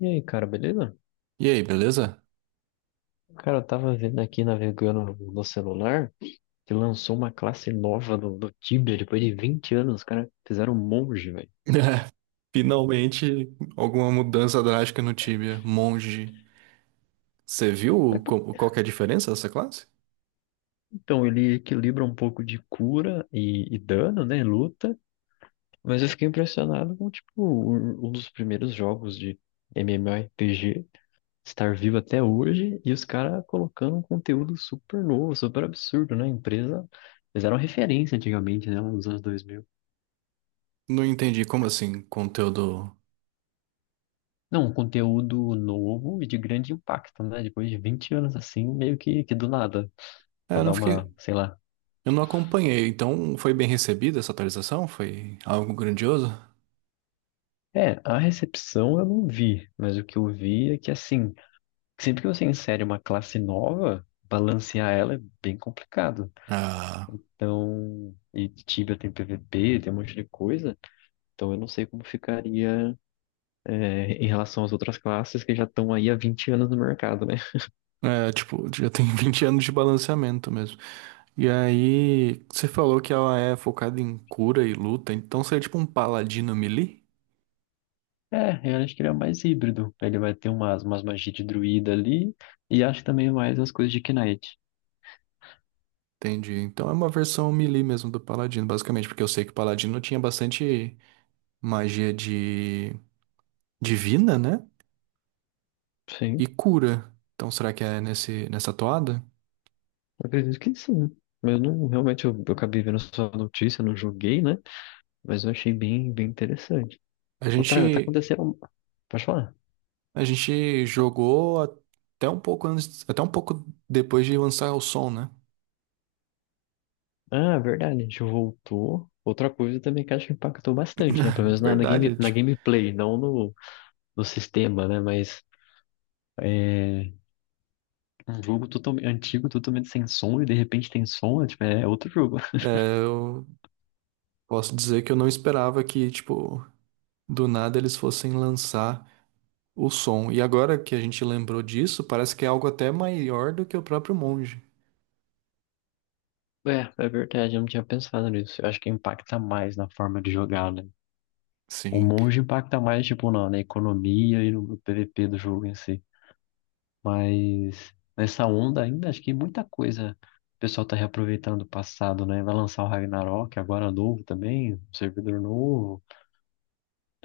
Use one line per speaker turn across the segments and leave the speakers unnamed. E aí, cara, beleza?
E aí, beleza?
Cara, eu tava vendo aqui, navegando no celular, que lançou uma classe nova do Tibia, depois de 20 anos, os caras fizeram um monge, velho.
Finalmente, alguma mudança drástica no Tibia. Monge. Você viu
Mas, por-
qual que é a diferença dessa classe?
Então, ele equilibra um pouco de cura e dano, né, luta, mas eu fiquei impressionado com, tipo, um dos primeiros jogos de MMORPG estar vivo até hoje, e os caras colocando um conteúdo super novo, super absurdo, né, a empresa... Fizeram referência antigamente, né, nos anos dois mil.
Não entendi como assim, conteúdo.
Não, um conteúdo novo e de grande impacto, né? Depois de 20 anos assim, meio que do nada,
É,
pra
eu não
dar
fiquei.
uma, sei lá.
Eu não acompanhei, então foi bem recebida essa atualização? Foi algo grandioso?
É, a recepção eu não vi, mas o que eu vi é que assim, sempre que você insere uma classe nova, balancear ela é bem complicado.
Ah,
Então, e Tibia tem PVP, tem um monte de coisa, então eu não sei como ficaria, é, em relação às outras classes que já estão aí há 20 anos no mercado, né?
é, tipo, já tem 20 anos de balanceamento mesmo. E aí, você falou que ela é focada em cura e luta, então seria tipo um paladino melee?
É, eu acho que ele é mais híbrido. Ele vai ter umas, umas magias de druida ali e acho também mais as coisas de Knight.
Entendi. Então é uma versão melee mesmo do Paladino, basicamente, porque eu sei que o Paladino tinha bastante magia de divina, né? E
Sim,
cura. Então será que é nesse nessa toada?
eu acredito que sim. Eu não, realmente, eu acabei vendo só a notícia, não joguei, né? Mas eu achei bem, bem interessante.
A
Outra, tá
gente
acontecendo... Pode falar?
a gente jogou até um pouco antes, até um pouco depois de lançar o som, né?
Ah, verdade, a gente voltou. Outra coisa também que acho que impactou bastante, né? Pelo menos na, na
Verdade,
game, na
tipo,
gameplay, não no, no sistema, né? Mas é, um jogo totalmente antigo, totalmente sem som, e de repente tem som, é, tipo, é outro jogo.
é, eu posso dizer que eu não esperava que, tipo, do nada eles fossem lançar o som. E agora que a gente lembrou disso, parece que é algo até maior do que o próprio monge.
É, é verdade, eu não tinha pensado nisso. Eu acho que impacta mais na forma de jogar, né? O
Sim.
monge impacta mais, tipo, na, na economia e no PVP do jogo em si. Mas nessa onda ainda, acho que muita coisa o pessoal tá reaproveitando do passado, né? Vai lançar o Ragnarok, agora novo também, um servidor novo.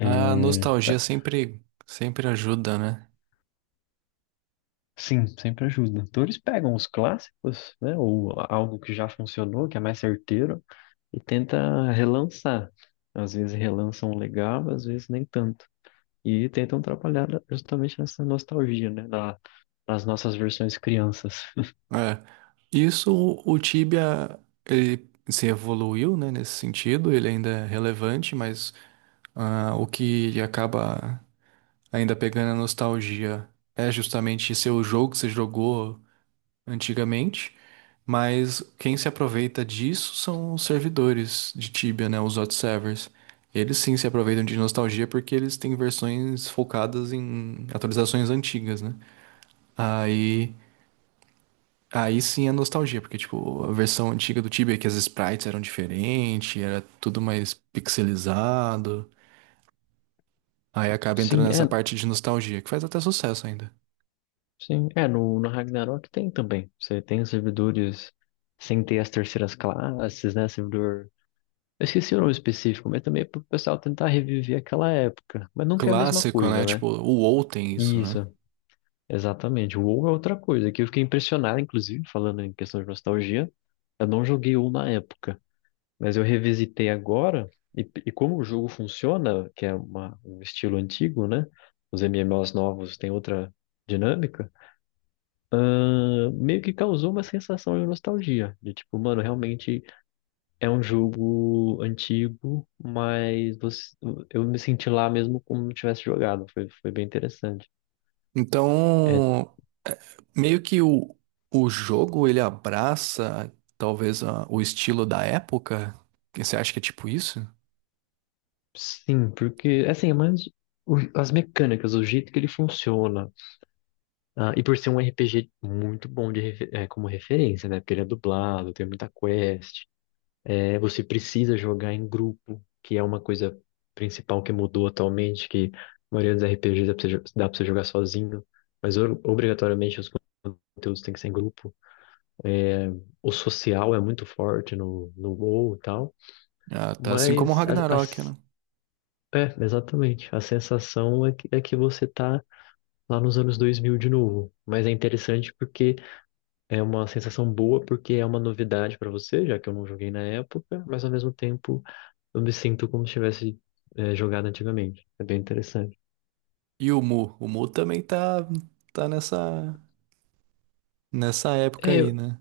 A nostalgia
tá-
sempre, sempre ajuda, né?
Sim, sempre ajuda. Então eles pegam os clássicos, né? Ou algo que já funcionou, que é mais certeiro, e tenta relançar. Às vezes relançam legal, às vezes nem tanto. E tentam trabalhar justamente nessa nostalgia, né? Da, das nossas versões crianças.
É. Isso, o Tibia, ele se evoluiu, né, nesse sentido, ele ainda é relevante, mas ah, o que acaba ainda pegando a nostalgia é justamente seu jogo que você jogou antigamente, mas quem se aproveita disso são os servidores de Tibia, né, os hot servers. Eles sim se aproveitam de nostalgia porque eles têm versões focadas em atualizações antigas, né? Aí, aí sim é nostalgia, porque tipo, a versão antiga do Tibia que as sprites eram diferentes, era tudo mais pixelizado. Aí acaba
Sim,
entrando nessa
é.
parte de nostalgia, que faz até sucesso ainda.
Sim, é. No, no Ragnarok tem também. Você tem os servidores sem ter as terceiras classes, né? Servidor. Eu esqueci o nome específico, mas também é pro pessoal tentar reviver aquela época. Mas nunca é a mesma
Clássico, né?
coisa, né?
Tipo, o WoW tem isso, né?
Isso, exatamente. O WoW é outra coisa, que eu fiquei impressionado, inclusive, falando em questão de nostalgia. Eu não joguei WoW na época. Mas eu revisitei agora, e como o jogo funciona, que é uma- um estilo antigo, né? Os MMOs novos têm outra dinâmica, meio que causou uma sensação de nostalgia. De tipo, mano, realmente é um jogo antigo, mas você- eu me senti lá mesmo como se tivesse jogado. Foi, foi bem interessante. É,
Então, meio que o jogo ele abraça talvez o estilo da época. Que você acha que é tipo isso?
sim, porque, assim, é mais o- as mecânicas, o jeito que ele funciona. Ah, e por ser um RPG muito bom de, refe- como referência, né? Porque ele é dublado, tem muita quest. É, você precisa jogar em grupo, que é uma coisa principal que mudou atualmente, que a maioria dos RPGs dá pra você, jo- dá pra você jogar sozinho, mas o- obrigatoriamente os conteúdos têm que ser em grupo. É, o social é muito forte no, no WoW e tal,
Ah, tá assim como o
mas a-
Ragnarok,
as-
né?
é, exatamente. A sensação é que você tá lá nos anos 2000 de novo. Mas é interessante porque é uma sensação boa porque é uma novidade pra você, já que eu não joguei na época, mas ao mesmo tempo eu me sinto como se tivesse é, jogado antigamente. É bem interessante.
E o Mu também tá tá nessa nessa época
É,
aí,
eu-
né?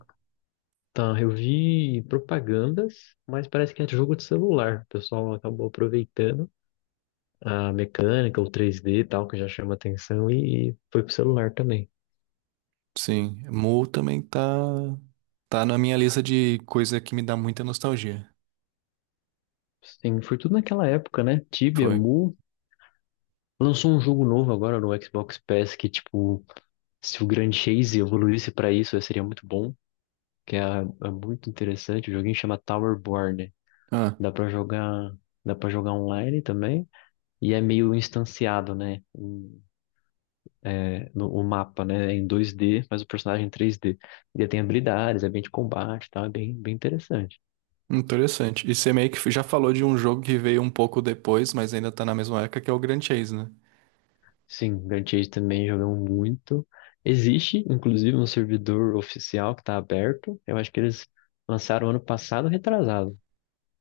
tá, eu vi propagandas, mas parece que é de jogo de celular. O pessoal acabou aproveitando a mecânica, o 3D e tal, que já chama atenção, e foi pro celular também.
Sim, Mu também tá, tá na minha lista de coisa que me dá muita nostalgia.
Sim, foi tudo naquela época, né? Tibia,
Foi.
Mu. Lançou um jogo novo agora no Xbox Pass que, tipo, se o Grand Chase evoluísse pra isso, seria muito bom. Que é, é muito interessante. O joguinho chama Towerborn.
Ah,
Dá pra jogar, dá para jogar online também. E é meio instanciado, né? O- é, no, o mapa, né? É em 2D, mas o personagem é em 3D. Ele tem habilidades, é bem de combate, e tal. É bem, bem interessante.
interessante. E você meio que já falou de um jogo que veio um pouco depois, mas ainda tá na mesma época, que é o Grand Chase, né?
Sim, Grand Chase também jogamos muito. Existe, inclusive, um servidor oficial que está aberto. Eu acho que eles lançaram ano passado, retrasado.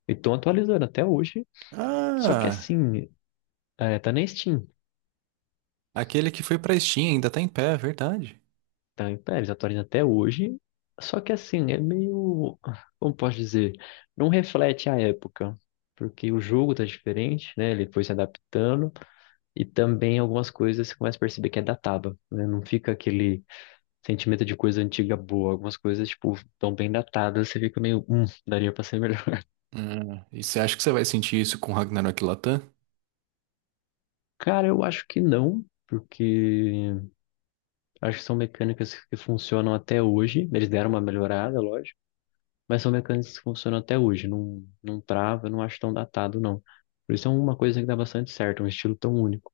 E estão atualizando até hoje. Só que
Ah,
assim, é, tá na Steam.
aquele que foi pra Steam ainda tá em pé, é verdade.
Tá, então, eles atualizam até hoje. Só que assim, é meio, como posso dizer, não reflete a época, porque o jogo tá diferente, né? Ele foi se adaptando e também algumas coisas você começa a perceber que é datado, né? Não fica aquele sentimento de coisa antiga boa. Algumas coisas, tipo, tão bem datadas, você fica meio, daria pra ser melhor.
Ah, e você acha que você vai sentir isso com Ragnarok Latam?
Cara, eu acho que não. Porque acho que são mecânicas que funcionam até hoje. Eles deram uma melhorada, lógico. Mas são mecânicas que funcionam até hoje, não, não trava, eu não acho tão datado, não. Por isso é uma coisa que dá bastante certo, um estilo tão único.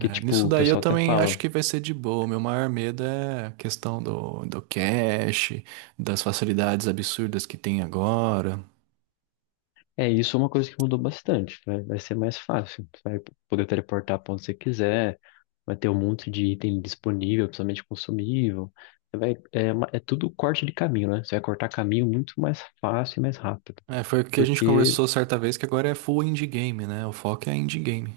Que, tipo,
nisso
o
daí eu
pessoal até
também acho
fala,
que vai ser de boa. Meu maior medo é a questão do, do cache, das facilidades absurdas que tem agora.
é, isso é uma coisa que mudou bastante, vai vai ser mais fácil, você vai poder teleportar pra onde você quiser, vai ter um monte de item disponível, principalmente consumível. Você vai, é, uma- é tudo corte de caminho, né? Você vai cortar caminho muito mais fácil e mais rápido.
É, foi o que a gente
Porque
conversou certa vez, que agora é full indie game, né? O foco é indie game.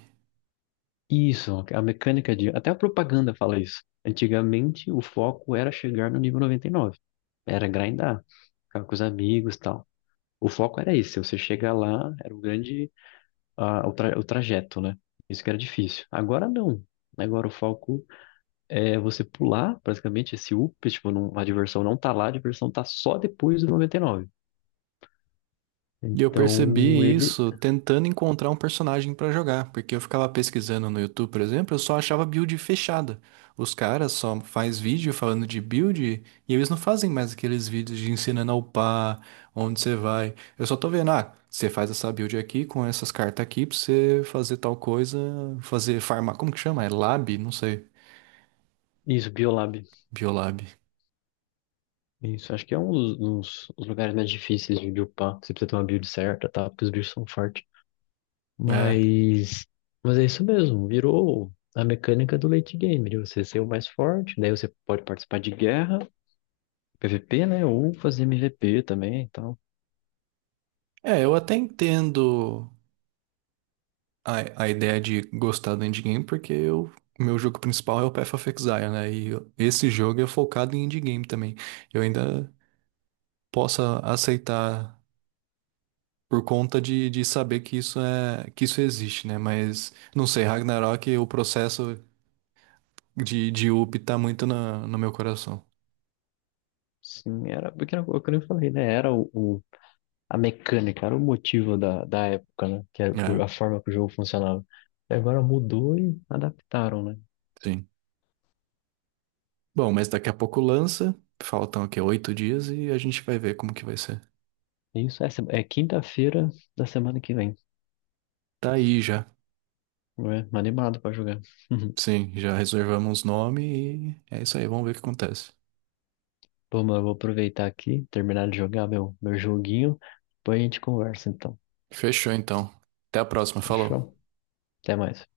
isso, a mecânica de. Até a propaganda fala isso. Antigamente, o foco era chegar no nível 99. Era grindar, ficar com os amigos e tal. O foco era isso. Se você chegar lá, era o grande. Ah, o, tra- o trajeto, né? Isso que era difícil. Agora não. Agora o foco é você pular, praticamente, esse up. Tipo, não, a diversão não tá lá, a diversão tá só depois do 99.
E eu
Então,
percebi
ele.
isso tentando encontrar um personagem pra jogar, porque eu ficava pesquisando no YouTube, por exemplo, eu só achava build fechada. Os caras só faz vídeo falando de build e eles não fazem mais aqueles vídeos de ensinando a upar, onde você vai. Eu só tô vendo, ah, você faz essa build aqui com essas cartas aqui pra você fazer tal coisa, fazer farmar, como que chama? É lab? Não sei.
Isso, Biolab.
Biolab.
Isso, acho que é um dos, dos- dos lugares mais difíceis de upar. Você precisa ter uma build certa, tá? Porque os bichos são fortes.
É.
Mas, mas é isso mesmo, virou a mecânica do late game, de você ser o mais forte, daí você pode participar de guerra, PVP, né? Ou fazer MVP também e tal.
É, eu até entendo a, a ideia de gostar do indie game porque eu, o meu jogo principal é o Path of Exile, né? Esse jogo é focado em indie game também. Eu ainda posso aceitar por conta de saber que isso é que isso existe, né? Mas não sei, Ragnarok, o processo de up tá muito na, no meu coração.
Sim, era, porque era o que eu falei, né? Era o- a mecânica, era o motivo da, da época, né? Que era o-
É,
a forma que o jogo funcionava. E agora mudou e adaptaram, né?
sim. Bom, mas daqui a pouco lança. Faltam aqui 8 dias e a gente vai ver como que vai ser.
Isso, essa é quinta-feira da semana que vem.
Tá aí já.
É, animado pra jogar.
Sim, já reservamos nome e é isso aí, vamos ver o que acontece.
Pô, mano, eu vou aproveitar aqui, terminar de jogar meu, meu joguinho. Depois a gente conversa, então.
Fechou então. Até a próxima. Falou.
Fechou? Até mais.